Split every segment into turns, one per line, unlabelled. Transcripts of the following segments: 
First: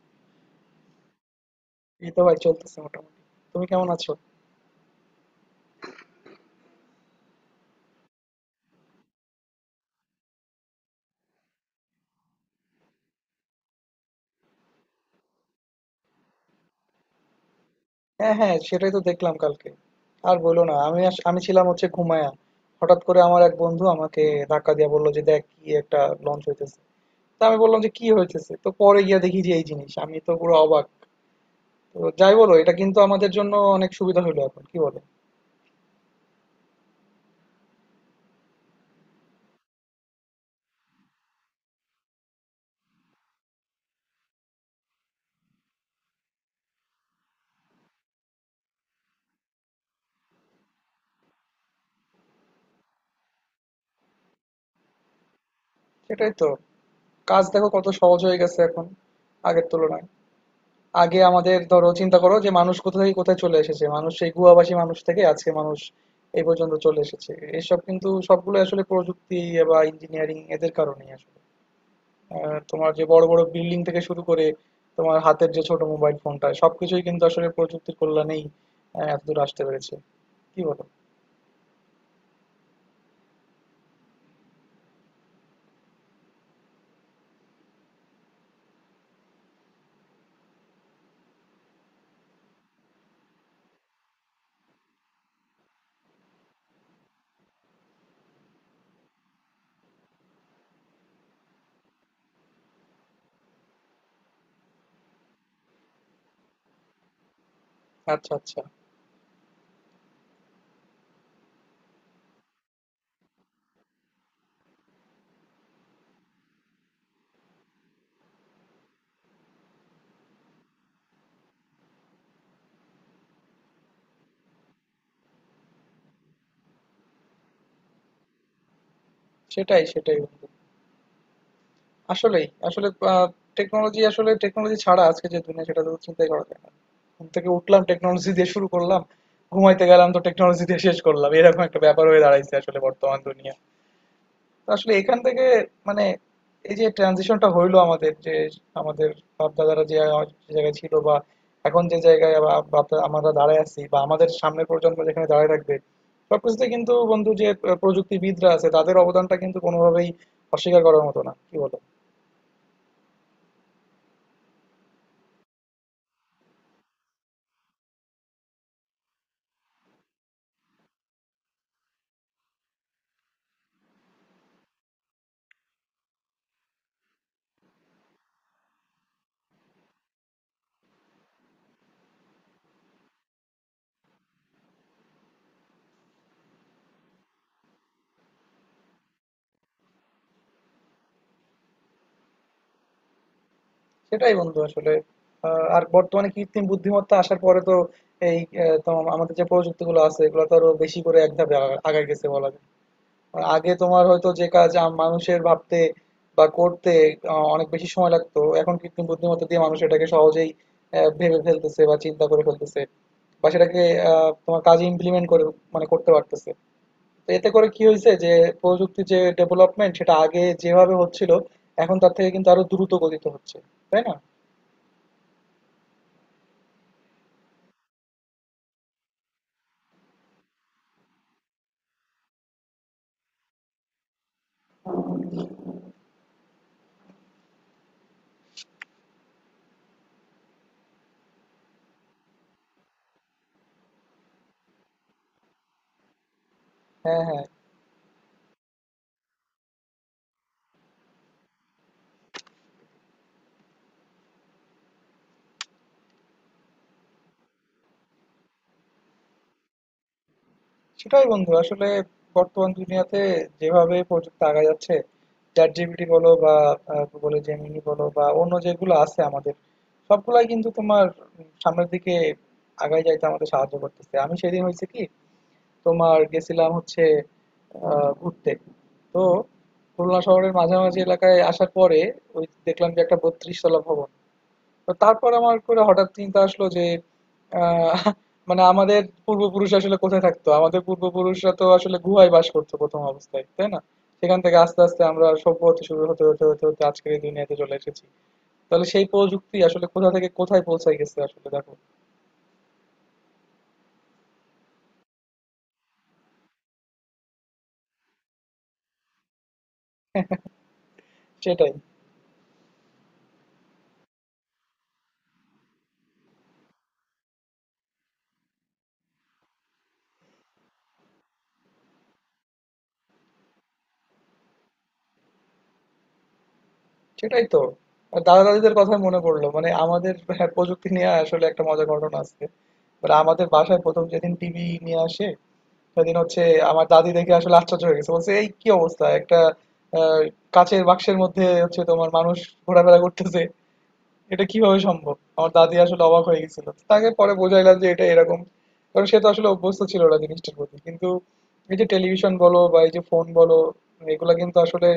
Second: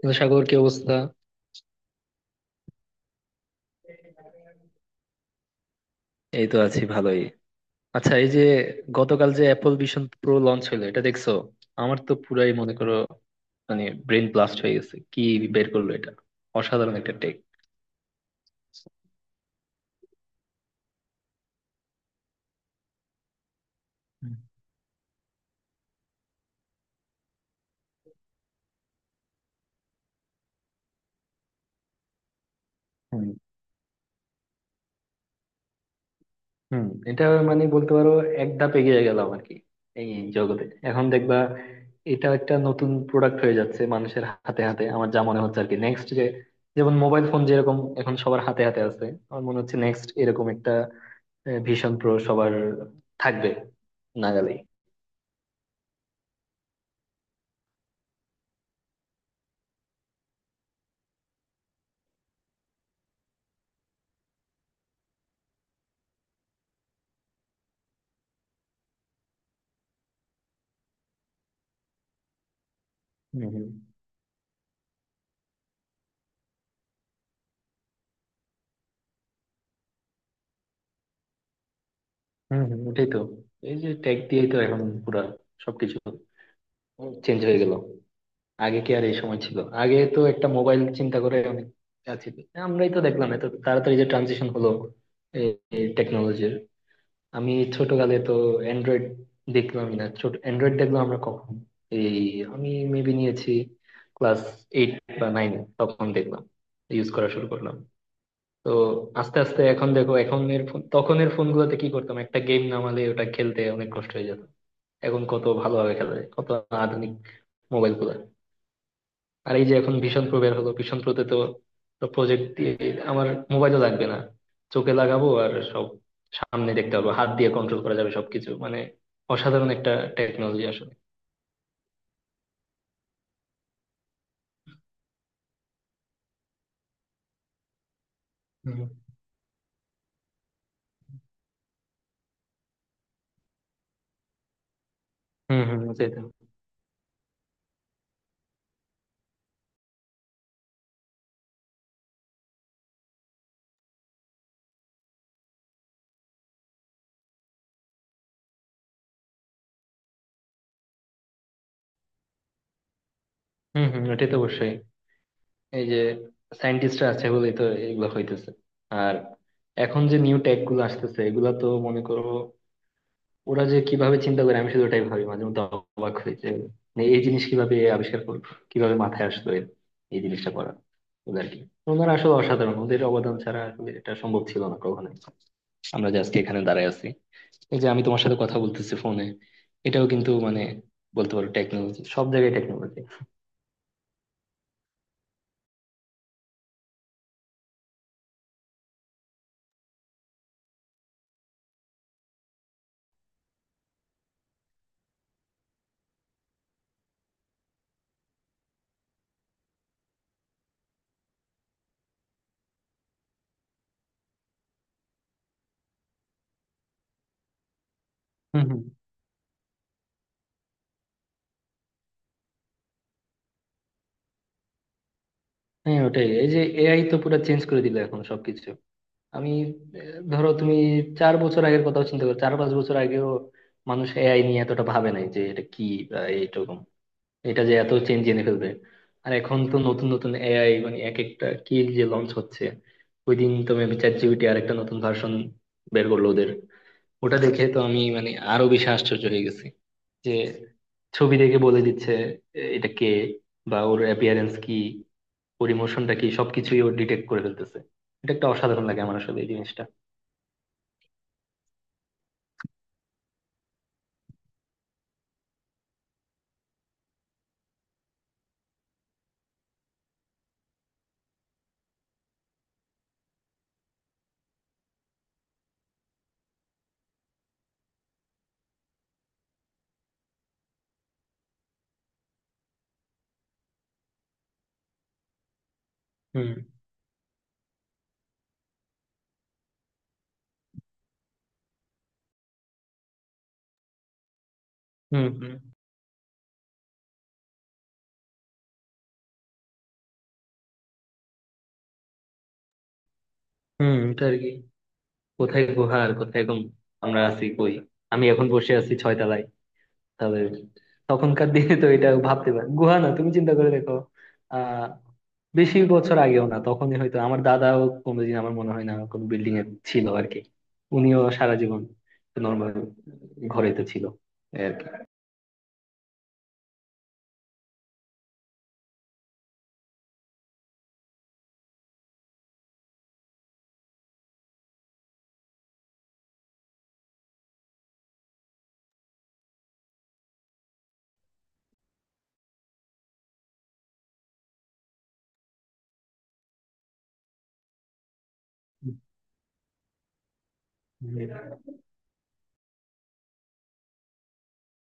কিন্তু সাগর কি অবস্থা?
এই তো ভাই চলতেছে মোটামুটি। তুমি কেমন আছো?
এই তো আছি ভালোই। আচ্ছা, এই যে গতকাল যে অ্যাপল ভিশন প্রো লঞ্চ হলো, এটা দেখছো? আমার তো পুরাই, মনে করো, ব্রেন ব্লাস্ট হয়ে গেছে কি বের করলো এটা। অসাধারণ একটা টেক।
হ্যাঁ, হ্যাঁ, সেটাই তো দেখলাম কালকে। আর বলো না, আমি ছিলাম হচ্ছে ঘুমায়া। হঠাৎ করে আমার এক বন্ধু আমাকে ধাক্কা দিয়ে বললো যে দেখ কি একটা লঞ্চ হইতেছে। তা আমি বললাম যে কি হইতেছে? তো পরে গিয়া দেখি যে এই জিনিস, আমি তো পুরো অবাক। তো যাই বলো, এটা কিন্তু
হুম
আমাদের জন্য অনেক সুবিধা হলো এখন, কি বলে।
হুম, এটা, বলতে পারো এক ধাপ এগিয়ে গেলাম আর কি এই জগতে। এখন দেখবা, এটা একটা নতুন প্রোডাক্ট হয়ে যাচ্ছে মানুষের হাতে হাতে, আমার যা মনে হচ্ছে আর কি। নেক্সট যে, যেমন মোবাইল ফোন যেরকম এখন সবার হাতে হাতে আছে, আমার মনে হচ্ছে নেক্সট এরকম একটা ভীষণ প্রো সবার থাকবে নাগালেই।
সেটাই তো। কাজ দেখো কত সহজ হয়ে গেছে এখন আগের তুলনায়। আগে আমাদের, ধরো চিন্তা করো যে মানুষ কোথা থেকে কোথায় চলে এসেছে, মানুষ সেই গুহাবাসী মানুষ থেকে আজকে মানুষ এই পর্যন্ত চলে এসেছে। এসব কিন্তু সবগুলো আসলে প্রযুক্তি বা ইঞ্জিনিয়ারিং এদের কারণেই আসলে। তোমার যে বড় বড়
হম হম।
বিল্ডিং থেকে শুরু করে তোমার হাতের যে ছোট মোবাইল ফোনটা, সবকিছুই কিন্তু আসলে প্রযুক্তির কল্যাণেই এতদূর আসতে পেরেছে। কি বলো?
হম হম, ওটাই তো। এই যে টেক দিয়েই তো এখন পুরা সবকিছু চেঞ্জ হয়ে গেল। আগে কি আর এই সময় ছিল? আগে তো একটা মোবাইল চিন্তা করে অনেক কাজ ছিল। আমরাই তো দেখলাম এত তাড়াতাড়ি যে ট্রানজিশন হলো এই টেকনোলজির। আমি ছোটকালে তো অ্যান্ড্রয়েড দেখলাম না, ছোট অ্যান্ড্রয়েড দেখলাম আমরা কখন, এই, আমি মেবি নিয়েছি ক্লাস এইট বা নাইন, তখন দেখলাম, ইউজ করা শুরু করলাম।
আচ্ছা, আচ্ছা।
তো আস্তে আস্তে এখন দেখো, এখন এর ফোন তখনের ফোন গুলোতে কি করতাম একটা গেম নামালে ওটা খেলতে অনেক কষ্ট হয়ে যেত। এখন কত ভালোভাবে খেলা যায়, কত আধুনিক মোবাইল গুলা। আর এই যে এখন ভিশন প্রো বের হলো, ভিশন প্রোতে তো প্রজেক্ট দিয়ে আমার মোবাইলও লাগবে না, চোখে লাগাবো আর সব সামনে দেখতে পাবো, হাত দিয়ে কন্ট্রোল করা যাবে সবকিছু। অসাধারণ
সেটাই
একটা
সেটাই বন্ধু,
টেকনোলজি আসলে।
আসলেই। আসলে আ টেকনোলজি, আসলে টেকনোলজি ছাড়া আজকে যে দুনিয়া, সেটা তো চিন্তাই করা যায় না। ঘুম থেকে উঠলাম টেকনোলজি দিয়ে শুরু
হুম।
করলাম, ঘুমাইতে গেলাম তো টেকনোলজি দিয়ে শেষ করলাম। এরকম একটা ব্যাপার হয়ে দাঁড়াইছে আসলে বর্তমান দুনিয়া। তো আসলে এখান থেকে
হম হম,
মানে
ওটাই তো।
এই যে ট্রানজিশনটা হইলো আমাদের, যে আমাদের বাপ-দাদারা যে যে জায়গায় ছিল বা এখন যে জায়গায় বা আমরা দাঁড়ায় আছি বা আমাদের সামনের প্রজন্ম যেখানে দাঁড়ায় থাকবে, সবকিছুতে কিন্তু বন্ধু যে প্রযুক্তিবিদরা আছে তাদের অবদানটা কিন্তু কোনোভাবেই অস্বীকার করার মতো না। কি বলো?
হম হম, ওটাই তো, অবশ্যই। এই যে সায়েন্টিস্টরা আছে বলেই তো এগুলো হইতেছে। আর এখন যে নিউ টেক গুলো আসতেছে, এগুলা তো মনে করো, ওরা যে কিভাবে চিন্তা করে আমি শুধু ওটাই ভাবি, মাঝে মধ্যে অবাক হই যে, এই জিনিস কিভাবে আবিষ্কার করলো, কিভাবে মাথায় আসলো এই জিনিসটা করা ওদের কি। ওনারা আসলে অসাধারণ, ওদের অবদান ছাড়া আসলে এটা সম্ভব ছিল না কখনোই। আমরা যে আজকে এখানে দাঁড়ায় আছি, এই যে আমি তোমার সাথে কথা বলতেছি ফোনে, এটাও কিন্তু, বলতে পারো টেকনোলজি, সব জায়গায় টেকনোলজি।
সেটাই বন্ধু আসলে। আর বর্তমানে কৃত্রিম বুদ্ধিমত্তা আসার পরে তো এই তোমার আমাদের যে প্রযুক্তিগুলো আছে এগুলো তো আরো বেশি করে এক ধাপ আগায় গেছে বলা যায়। আর আগে তোমার হয়তো যে কাজ মানুষের ভাবতে বা করতে অনেক বেশি সময় লাগতো, এখন কৃত্রিম বুদ্ধিমত্তা দিয়ে মানুষ এটাকে সহজেই ভেবে ফেলতেছে বা চিন্তা করে ফেলতেছে বা সেটাকে তোমার কাজে ইমপ্লিমেন্ট করে মানে করতে পারতেছে। তো এতে করে কি হয়েছে যে
হম হম।
প্রযুক্তির যে ডেভেলপমেন্ট সেটা আগে যেভাবে হচ্ছিল এখন তার থেকে কিন্তু আরো দ্রুত গতিতে হচ্ছে। তাই না?
হ্যাঁ ওটাই, এই যে এআই তো পুরো চেঞ্জ করে দিল এখন সবকিছু। আমি, ধরো তুমি চার বছর আগের কথা চিন্তা করো, চার পাঁচ বছর আগেও মানুষ এআই নিয়ে এতটা ভাবে নাই যে এটা কি বা এইরকম, এটা যে এত চেঞ্জ এনে ফেলবে। আর এখন তো নতুন নতুন এআই, এক একটা কি যে লঞ্চ হচ্ছে। ওই দিন তো মেবি চ্যাট জিপিটি আর একটা নতুন ভার্সন বের করলো ওদের।
হ্যাঁ,
ওটা
হ্যাঁ।
দেখে তো আমি, আরো বেশি আশ্চর্য হয়ে গেছি যে ছবি দেখে বলে দিচ্ছে এ, এটা কে, বা ওর অ্যাপিয়ারেন্স কি, ওর ইমোশনটা কি, সবকিছুই ও ডিটেক্ট করে ফেলতেছে। এটা একটা অসাধারণ লাগে আমার আসলে এই জিনিসটা।
সেটাই বন্ধু, আসলে বর্তমান দুনিয়াতে যেভাবে প্রযুক্তি আগায় যাচ্ছে, ChatGPT বলো বা Google এর Gemini বলো বা অন্য যেগুলো আছে আমাদের, সবগুলাই কিন্তু তোমার সামনের দিকে আগায় যাইতে আমাদের সাহায্য করতেছে। আমি সেদিন হয়েছে কি, তোমার গেছিলাম হচ্ছে ঘুরতে। তো খুলনা শহরের মাঝামাঝি এলাকায় আসার পরে ওই দেখলাম যে একটা বত্রিশ তলা ভবন। তো তারপর আমার করে হঠাৎ চিন্তা আসলো যে আহ, মানে আমাদের পূর্বপুরুষ আসলে কোথায় থাকতো, আমাদের পূর্বপুরুষরা তো আসলে গুহায় বাস করতো প্রথম অবস্থায়, তাই না? সেখান থেকে আস্তে আস্তে আমরা
হুম হুম।
সভ্য হতে শুরু, হতে হতে হতে হতে আজকের এই দুনিয়াতে চলে এসেছি। তাহলে সেই প্রযুক্তি আসলে কোথা থেকে কোথায় পৌঁছায় গেছে আসলে, দেখো।
হুম, এটা আর কি। কোথায় গুহা আর কোথায় গম, আমরা আছি কই? আমি এখন বসে আছি ছয়তলায়। তাহলে তখনকার
সেটাই,
দিনে তো এটা ভাবতে পার, গুহা না, তুমি চিন্তা করে দেখো। আহ বেশি বছর আগেও না, তখনই হয়তো আমার দাদাও কোনোদিন, আমার মনে হয় না কোনো বিল্ডিং এ ছিল আর কি। উনিও সারা জীবন নর্মাল ঘরেই তো ছিল এই আর কি।
সেটাই তো। আর দাদা দাদিদের কথা মনে পড়লো, মানে আমাদের, হ্যাঁ, প্রযুক্তি নিয়ে আসলে একটা মজার ঘটনা আছে। মানে আমাদের বাসায় প্রথম যেদিন টিভি নিয়ে আসে সেদিন হচ্ছে আমার দাদি দেখে আসলে আশ্চর্য হয়ে গেছে। বলছে, "এই কি অবস্থা? একটা আ কাঁচের বাক্সের মধ্যে হচ্ছে তোমার মানুষ ঘোরাফেরা করতেছে। এটা কিভাবে সম্ভব?" আমার দাদি আসলে অবাক হয়ে গেছিল। তাকে পরে বুঝাইলাম যে এটা এরকম। কারণ সে তো আসলে অভ্যস্ত ছিল না জিনিসটার প্রতি। কিন্তু এই যে টেলিভিশন বলো বা এই যে ফোন বলো, এগুলা কিন্তু আসলে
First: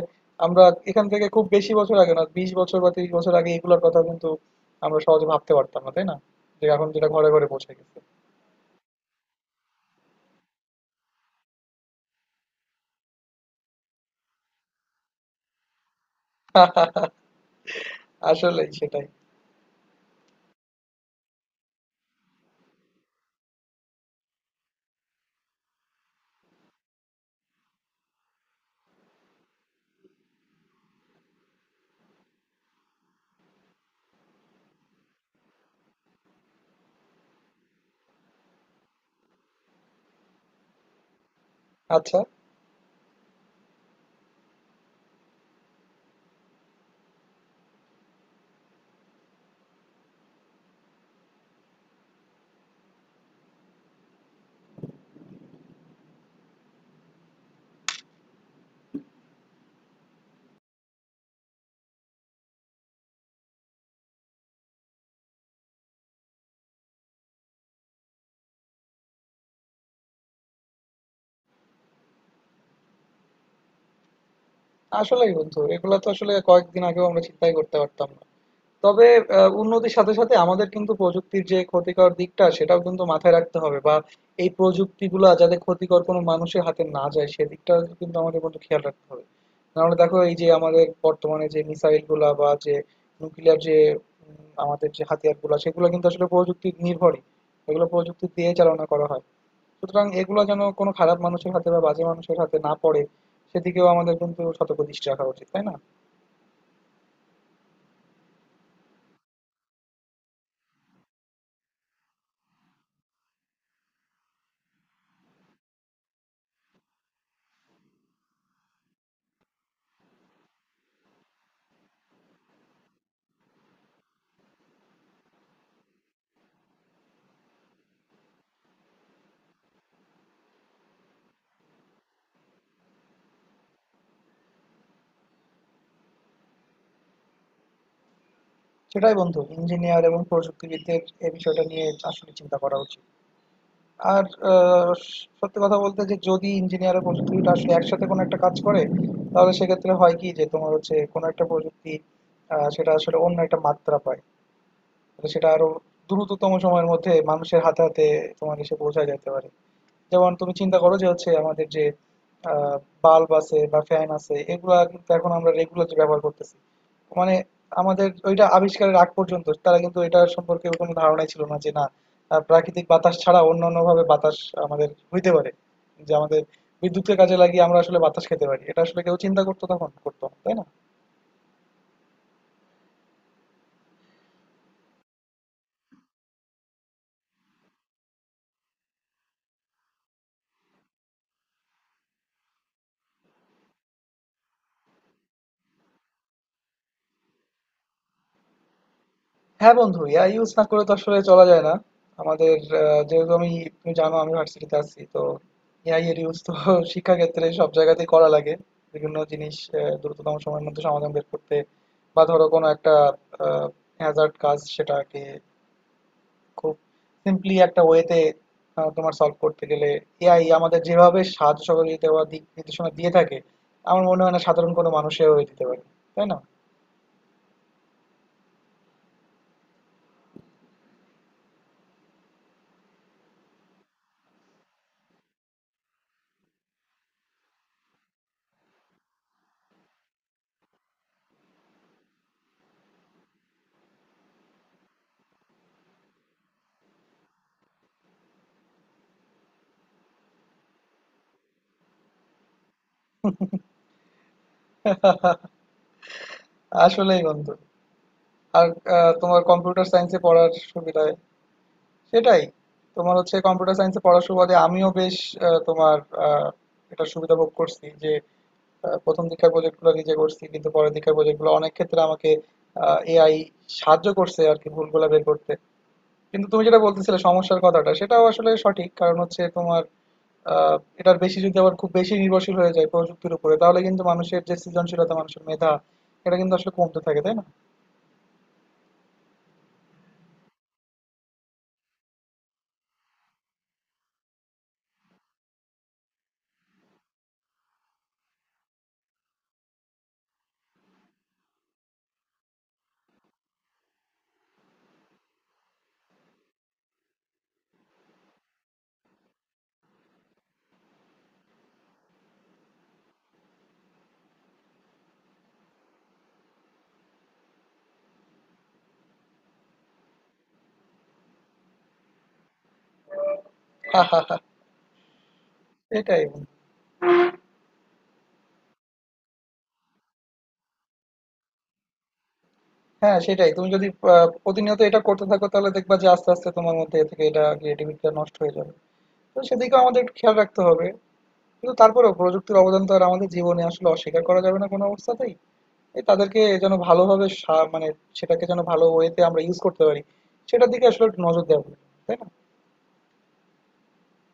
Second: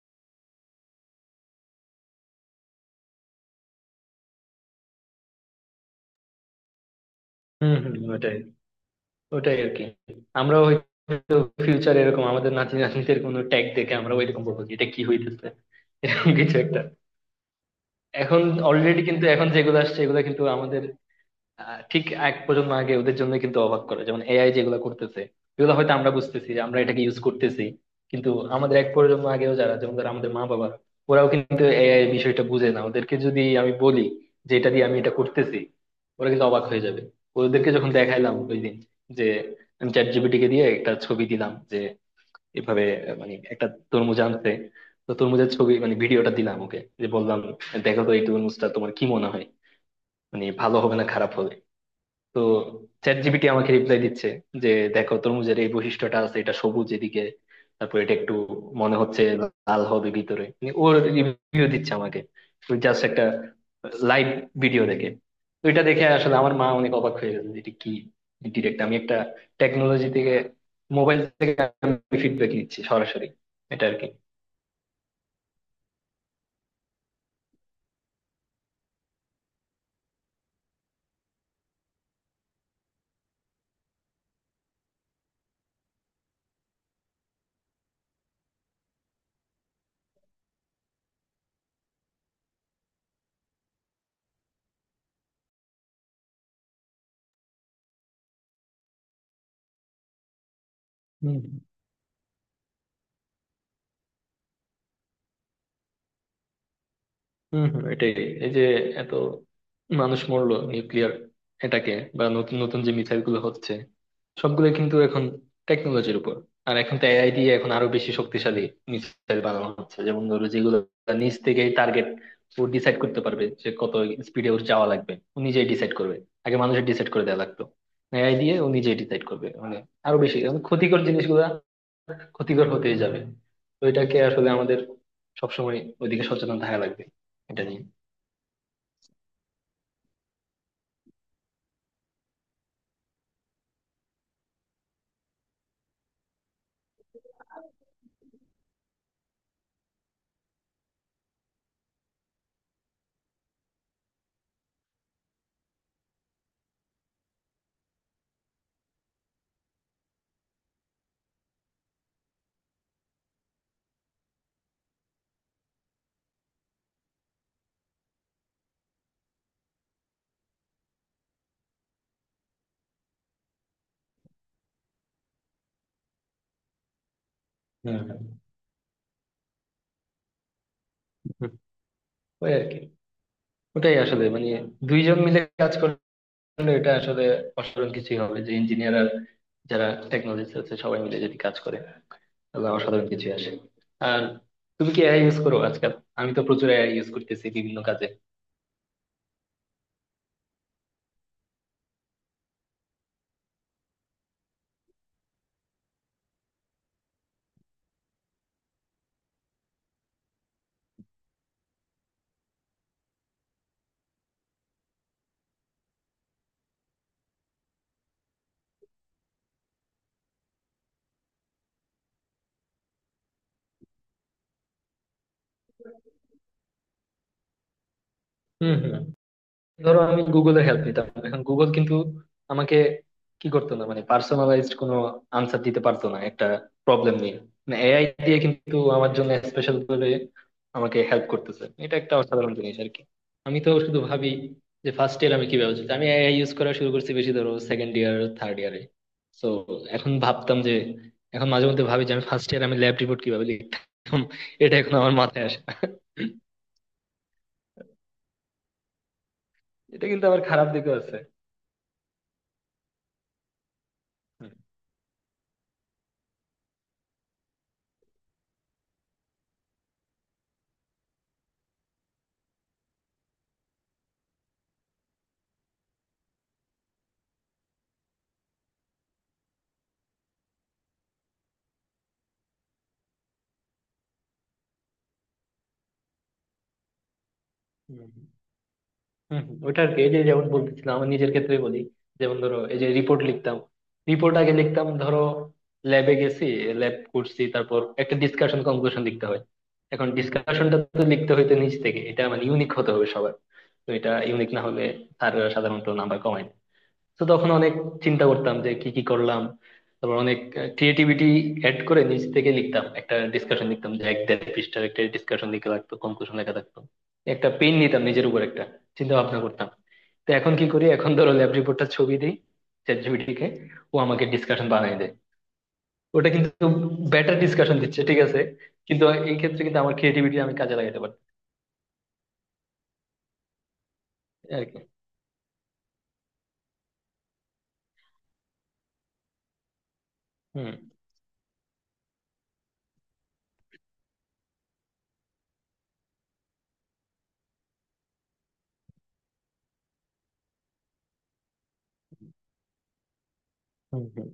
আমরা এখান থেকে খুব বেশি বছর আগে না, ২০ বছর বা ৩০ বছর আগে এগুলার কথা কিন্তু আমরা সহজে ভাবতে পারতাম না, তাই না? যে এখন যেটা ঘরে, ঘরে পৌঁছে
হুম হুম,
গেছে।
ওটাই, ওটাই আরকি। আমরাও হয়তো ফিউচারে এরকম আমাদের নাতি নাতনিদের কোনো ট্যাগ দেখে আমরা ওইরকম বলবো যে এটা কি হইতেছে, এরকম কিছু একটা। এখন
আসলেই
অলরেডি
সেটাই।
কিন্তু এখন যেগুলো আসছে এগুলো কিন্তু আমাদের ঠিক এক প্রজন্ম আগে ওদের জন্য কিন্তু অবাক করে, যেমন এআই যেগুলো করতেছে এগুলো হয়তো আমরা বুঝতেছি যে আমরা এটাকে ইউজ করতেছি, কিন্তু আমাদের এক প্রজন্ম আগেও যারা, যেমন ধর আমাদের মা বাবা, ওরাও কিন্তু এআই বিষয়টা বুঝে না। ওদেরকে যদি আমি বলি যে এটা দিয়ে আমি এটা করতেছি, ওরা কিন্তু অবাক হয়ে যাবে। ওদেরকে যখন দেখাইলাম ওই দিন, যে আমি চ্যাট জিপিটি কে দিয়ে একটা ছবি দিলাম যে
আচ্ছা।
এভাবে আহ, মানে একটা তরমুজ আনতে, তো তরমুজের ছবি, ভিডিওটা দিলাম ওকে, যে বললাম দেখো তো এই তরমুজটা তোমার কি মনে হয়, ভালো হবে না খারাপ হবে। তো চ্যাট জিপিটি আমাকে রিপ্লাই দিচ্ছে যে দেখো, তরমুজের এই বৈশিষ্ট্যটা আছে, এটা সবুজ এদিকে, তারপর এটা একটু মনে হচ্ছে লাল হবে ভিতরে। ওর রিভিউ দিচ্ছে আমাকে জাস্ট একটা লাইভ ভিডিও দেখে। তো এটা দেখে আসলে আমার মা অনেক অবাক হয়ে গেছে যে এটা কি, ডিরেক্ট আমি একটা টেকনোলজি থেকে, মোবাইল থেকে আমি ফিডব্যাক নিচ্ছি সরাসরি। এটা আর
আসলেই বন্ধু, এগুলা তো আসলে কয়েকদিন আগেও আমরা চিন্তাই করতে পারতাম না। তবে উন্নতির সাথে সাথে আমাদের কিন্তু প্রযুক্তির যে ক্ষতিকর দিকটা সেটাও কিন্তু মাথায় রাখতে হবে, বা এই প্রযুক্তিগুলা যাতে ক্ষতিকর কোনো মানুষের হাতে না যায় সেদিকটা কিন্তু আমাদের বন্ধু খেয়াল রাখতে হবে। নাহলে দেখো, এই যে আমাদের বর্তমানে যে মিসাইল গুলা বা যে নিউক্লিয়ার যে আমাদের যে হাতিয়ার গুলা, সেগুলো কিন্তু আসলে প্রযুক্তি নির্ভরই, এগুলো প্রযুক্তি দিয়ে চালনা করা হয়। সুতরাং এগুলো যেন কোনো খারাপ
কি।
মানুষের হাতে বা বাজে মানুষের হাতে না পড়ে, সেদিকেও আমাদের কিন্তু সতর্ক দৃষ্টি রাখা উচিত, তাই না?
হম হম, এটাই। এই যে এত মানুষ মরলো নিউক্লিয়ার এটাকে, বা নতুন নতুন যে মিসাইল গুলো হচ্ছে সবগুলো কিন্তু এখন টেকনোলজির উপর। আর এখন তো এআই দিয়ে এখন আরো বেশি শক্তিশালী মিসাইল বানানো হচ্ছে, যেমন ধরো যেগুলো নিজ থেকেই টার্গেট ও ডিসাইড করতে পারবে, যে কত স্পিডে ওর যাওয়া লাগবে ও নিজেই ডিসাইড করবে। আগে মানুষের ডিসাইড করে দেওয়া লাগতো, এআই দিয়ে ও নিজেই ডিসাইড করবে। আরো বেশি, ক্ষতিকর জিনিসগুলা ক্ষতিকর হতেই যাবে। তো এটাকে আসলে আমাদের সবসময় ওইদিকে সচেতন থাকা লাগবে এটা নিয়ে।
সেটাই বন্ধু, ইঞ্জিনিয়ার এবং প্রযুক্তিবিদদের এই বিষয়টা নিয়ে আসলে চিন্তা করা উচিত। আর আহ, সত্যি কথা বলতে, যে যদি ইঞ্জিনিয়ার আর প্রযুক্তিবিদ আসলে একসাথে কোনো একটা কাজ করে তাহলে সেক্ষেত্রে হয় কি, যে তোমার হচ্ছে কোনো একটা প্রযুক্তি সেটা আসলে অন্য একটা মাত্রা পায়। তাহলে সেটা আরো দ্রুততম সময়ের মধ্যে মানুষের হাতে হাতে তোমার এসে পৌঁছায় যেতে পারে। যেমন তুমি চিন্তা করো যে হচ্ছে আমাদের যে বাল্ব আছে বা ফ্যান আছে এগুলা কিন্তু এখন আমরা রেগুলার যে ব্যবহার করতেছি, মানে আমাদের ওইটা আবিষ্কারের আগ পর্যন্ত তারা কিন্তু এটা সম্পর্কে কোনো ধারণাই ছিল না যে না, প্রাকৃতিক বাতাস ছাড়া অন্য অন্য ভাবে বাতাস আমাদের হইতে পারে, যে আমাদের বিদ্যুতের কাজে লাগিয়ে আমরা আসলে
হ্যাঁ হ্যাঁ।
বাতাস খেতে পারি। এটা আসলে কেউ চিন্তা করতো তখন? করতো না, তাই না?
হুম, ওই আর কি। ওটাই আসলে, দুইজন মিলে কাজ করলে এটা আসলে অসাধারণ কিছুই হবে। যে ইঞ্জিনিয়ার আর যারা টেকনোলজিস্ট আছে সবাই মিলে যদি কাজ করে, তাহলে অসাধারণ কিছুই আসে। আর তুমি কি এআই ইউজ করো আজকাল? আমি তো প্রচুর এআই ইউজ করতেছি বিভিন্ন কাজে।
হ্যাঁ বন্ধু, এআই ইউজ না করে তো আসলে চলা যায় না আমাদের। যেহেতু আমি, তুমি জানো আমি ভার্সিটিতে আছি, তো এআই এর ইউজ তো শিক্ষাক্ষেত্রে সব জায়গাতেই করা লাগে। বিভিন্ন জিনিস দ্রুততম সময়ের মধ্যে সমাধান বের করতে, বা ধরো কোনো একটা হ্যাজার্ড কাজ সেটাকে খুব সিম্পলি একটা ওয়েতে তোমার সলভ করতে গেলে এআই আমাদের যেভাবে সাহায্য সহযোগিতা বা দিক নির্দেশনা দিয়ে থাকে, আমার মনে হয় না সাধারণ কোনো মানুষেও দিতে পারে। তাই না?
হম হম। ধরো, আমি গুগলের হেল্প নিতাম, এখন গুগল কিন্তু আমাকে কি করতো না, পার্সোনালাইজড কোনো আনসার দিতে পারতো না একটা প্রবলেম নিয়ে, এআই দিয়ে কিন্তু আমার জন্য স্পেশাল করে আমাকে হেল্প করতেছে। এটা একটা অসাধারণ জিনিস আর কি। আমি তো শুধু ভাবি যে ফার্স্ট ইয়ার আমি কি ভাবছি, আমি এআই ইউজ করা শুরু করছি বেশি ধরো সেকেন্ড ইয়ার থার্ড ইয়ারে। তো এখন ভাবতাম যে, এখন মাঝে মধ্যে ভাবি যে আমি ফার্স্ট ইয়ার আমি ল্যাব রিপোর্ট কিভাবে লিখতাম, এটা এখন আমার মাথায় আসে না।
আসলেই বন্ধু। আর তোমার কম্পিউটার
এটা
সায়েন্সে
কিন্তু আমার
পড়ার
খারাপ দিকও
সুবিধায়
আছে।
সেটাই, তোমার হচ্ছে কম্পিউটার সায়েন্সে পড়ার সুবাদে আমিও বেশ তোমার আহ, এটা সুবিধা ভোগ করছি যে প্রথম দীক্ষার প্রজেক্টগুলো নিজে করছি কিন্তু পরের দীক্ষার প্রজেক্টগুলো অনেক ক্ষেত্রে আমাকে এআই সাহায্য করছে আর কি, ভুলগুলো বের করতে। কিন্তু তুমি যেটা বলতেছিলে সমস্যার কথাটা, সেটাও আসলে সঠিক। কারণ হচ্ছে তোমার এটার বেশি যদি আবার খুব বেশি নির্ভরশীল হয়ে যায় প্রযুক্তির উপরে তাহলে কিন্তু মানুষের যে সৃজনশীলতা, মানুষের মেধা এটা কিন্তু আসলে কমতে থাকে, তাই না?
হুম। হম, ওইটা আর কি। এই যে যেমন বলতেছিলাম আমার নিজের ক্ষেত্রে বলি, যেমন ধরো এই যে রিপোর্ট লিখতাম, রিপোর্ট আগে লিখতাম ধরো, ল্যাবে গেছি, ল্যাব করছি, তারপর একটা ডিসকাশন কনক্লুশন লিখতে হয়। এখন ডিসকাশনটা তো লিখতে হইতো নিজ থেকে, এটা ইউনিক হতে হবে সবার। তো এটা ইউনিক না হলে স্যাররা সাধারণত নাম্বার কমায় না। তো তখন অনেক চিন্তা করতাম যে কি কি করলাম, তারপর অনেক ক্রিয়েটিভিটি অ্যাড করে নিজ থেকে লিখতাম, একটা ডিসকাশন লিখতাম যে এক দেড় পৃষ্ঠার একটা ডিসকাশন লিখে লাগতো, কনক্লুশন লেখা থাকতো। একটা পেন নিতাম নিজের উপর একটা চিন্তা ভাবনা করতাম। তো এখন কি করি, এখন ধরো ল্যাব রিপোর্টটা ছবি দিই চ্যাট জিপিটিকে, ও
হা হা
আমাকে
হা।
ডিসকাশন বানিয়ে দেয়।
এটাই।
ওটা কিন্তু বেটার ডিসকাশন দিচ্ছে ঠিক আছে, কিন্তু এই ক্ষেত্রে কিন্তু আমার ক্রিয়েটিভিটি আমি কাজে লাগাতে পারি
হ্যাঁ সেটাই। তুমি যদি আ
আর কি।
প্রতিনিয়ত এটা করতে থাকো তাহলে দেখবা যে আস্তে, আস্তে তোমার মধ্যে এ থেকে এটা ক্রিয়েটিভিটিটা নষ্ট হয়ে যাবে। তো সেদিকেও আমাদের একটু খেয়াল রাখতে
হম
হবে। কিন্তু তারপরেও প্রযুক্তির অবদান তো আর আমাদের জীবনে আসলে অস্বীকার করা যাবে না কোনো অবস্থাতেই। এ তাদেরকে যেন ভালোভাবে মানে সেটাকে যেন ভালো ওয়েতে আমরা ইউজ করতে পারি, সেটার দিকে আসলে একটু নজর দেওয়া উচিত, তাই না?
হম। হম,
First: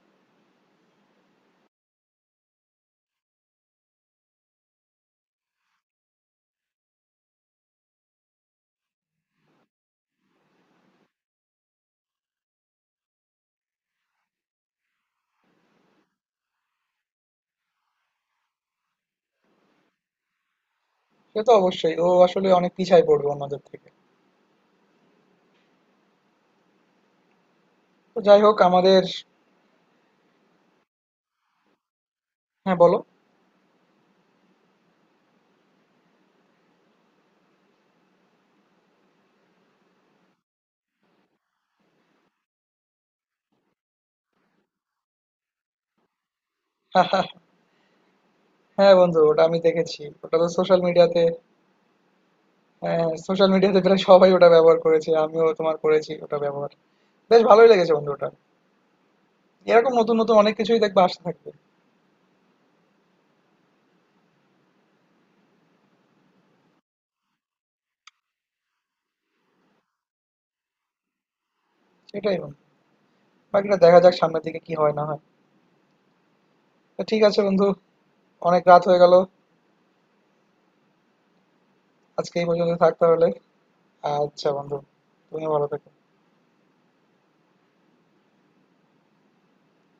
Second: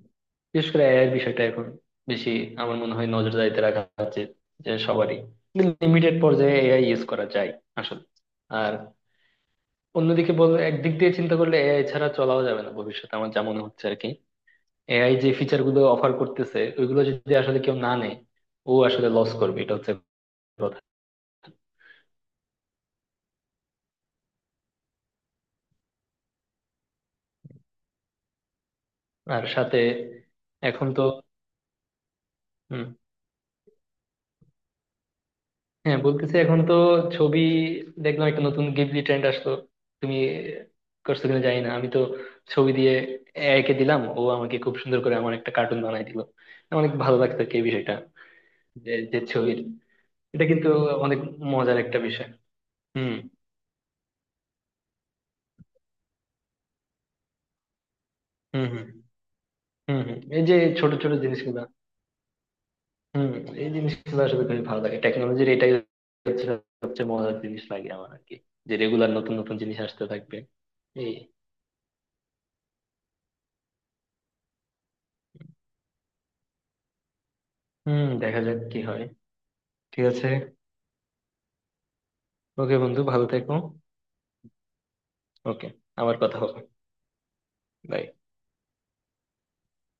বিশেষ করে এআই এর বিষয়টা এখন বেশি আমার মনে হয় নজরদারিতে রাখা উচিত, যে সবারই লিমিটেড পর্যায়ে এআই ইউজ করা যায় আসলে। আর অন্যদিকে বল, একদিক দিয়ে চিন্তা করলে এআই ছাড়া চলাও যাবে না ভবিষ্যতে, আমার যা মনে হচ্ছে আর কি। এআই যে ফিচার গুলো অফার করতেছে ওইগুলো যদি আসলে কেউ না নেয়, ও আসলে লস করবে, এটা হচ্ছে কথা।
সে তো অবশ্যই। ও আসলে অনেক পিছায় পড়বে অন্যদের থেকে। তো যাই হোক আমাদের।
আর সাথে এখন তো,
হ্যাঁ,
হম,
বলো।
হ্যাঁ বলতেছি। এখন তো ছবি দেখলাম একটা নতুন গিবলি ট্রেন্ড আসলো, তুমি করছো কিনা জানি না, আমি তো ছবি দিয়ে এআই কে দিলাম, ও আমাকে খুব সুন্দর করে আমার একটা কার্টুন বানাই দিল। অনেক ভালো লাগতো আর কি এই বিষয়টা, যে
হ্যাঁ
যে
বন্ধু, ওটা আমি
ছবির।
দেখেছি। ওটা
এটা
তো
কিন্তু
সোশ্যাল
অনেক
মিডিয়াতে।
মজার একটা বিষয়।
হ্যাঁ,
হুম
সোশ্যাল মিডিয়াতে প্রায় সবাই ওটা ব্যবহার করেছে, আমিও তোমার করেছি ওটা ব্যবহার। বেশ ভালোই লেগেছে বন্ধু ওটা।
হুম। হুম
এরকম
হুম
নতুন
হুম।
নতুন
এই
অনেক
যে
কিছুই
ছোট
দেখবে
ছোট
আসতে থাকবে।
জিনিসগুলা, হুম, এই জিনিসগুলো আসলে খুবই ভালো লাগে, টেকনোলজির এটাই হচ্ছে সবচেয়ে মজার জিনিস লাগে আমার আর কি, যে রেগুলার নতুন নতুন জিনিস আসতে থাকবে এই।
সেটাই বন্ধু, বাকিটা দেখা যাক সামনের দিকে কি হয় না হয়। তো ঠিক আছে বন্ধু,
হুম, দেখা যাক
অনেক
কি
রাত হয়ে
হয়।
গেল।
ঠিক আছে,
আজকে এই পর্যন্ত
ওকে
থাক
বন্ধু, ভালো
তাহলে।
থেকো।
আচ্ছা বন্ধু, তুমিও ভালো
ওকে,
থেকো।
আবার কথা হবে। Bye.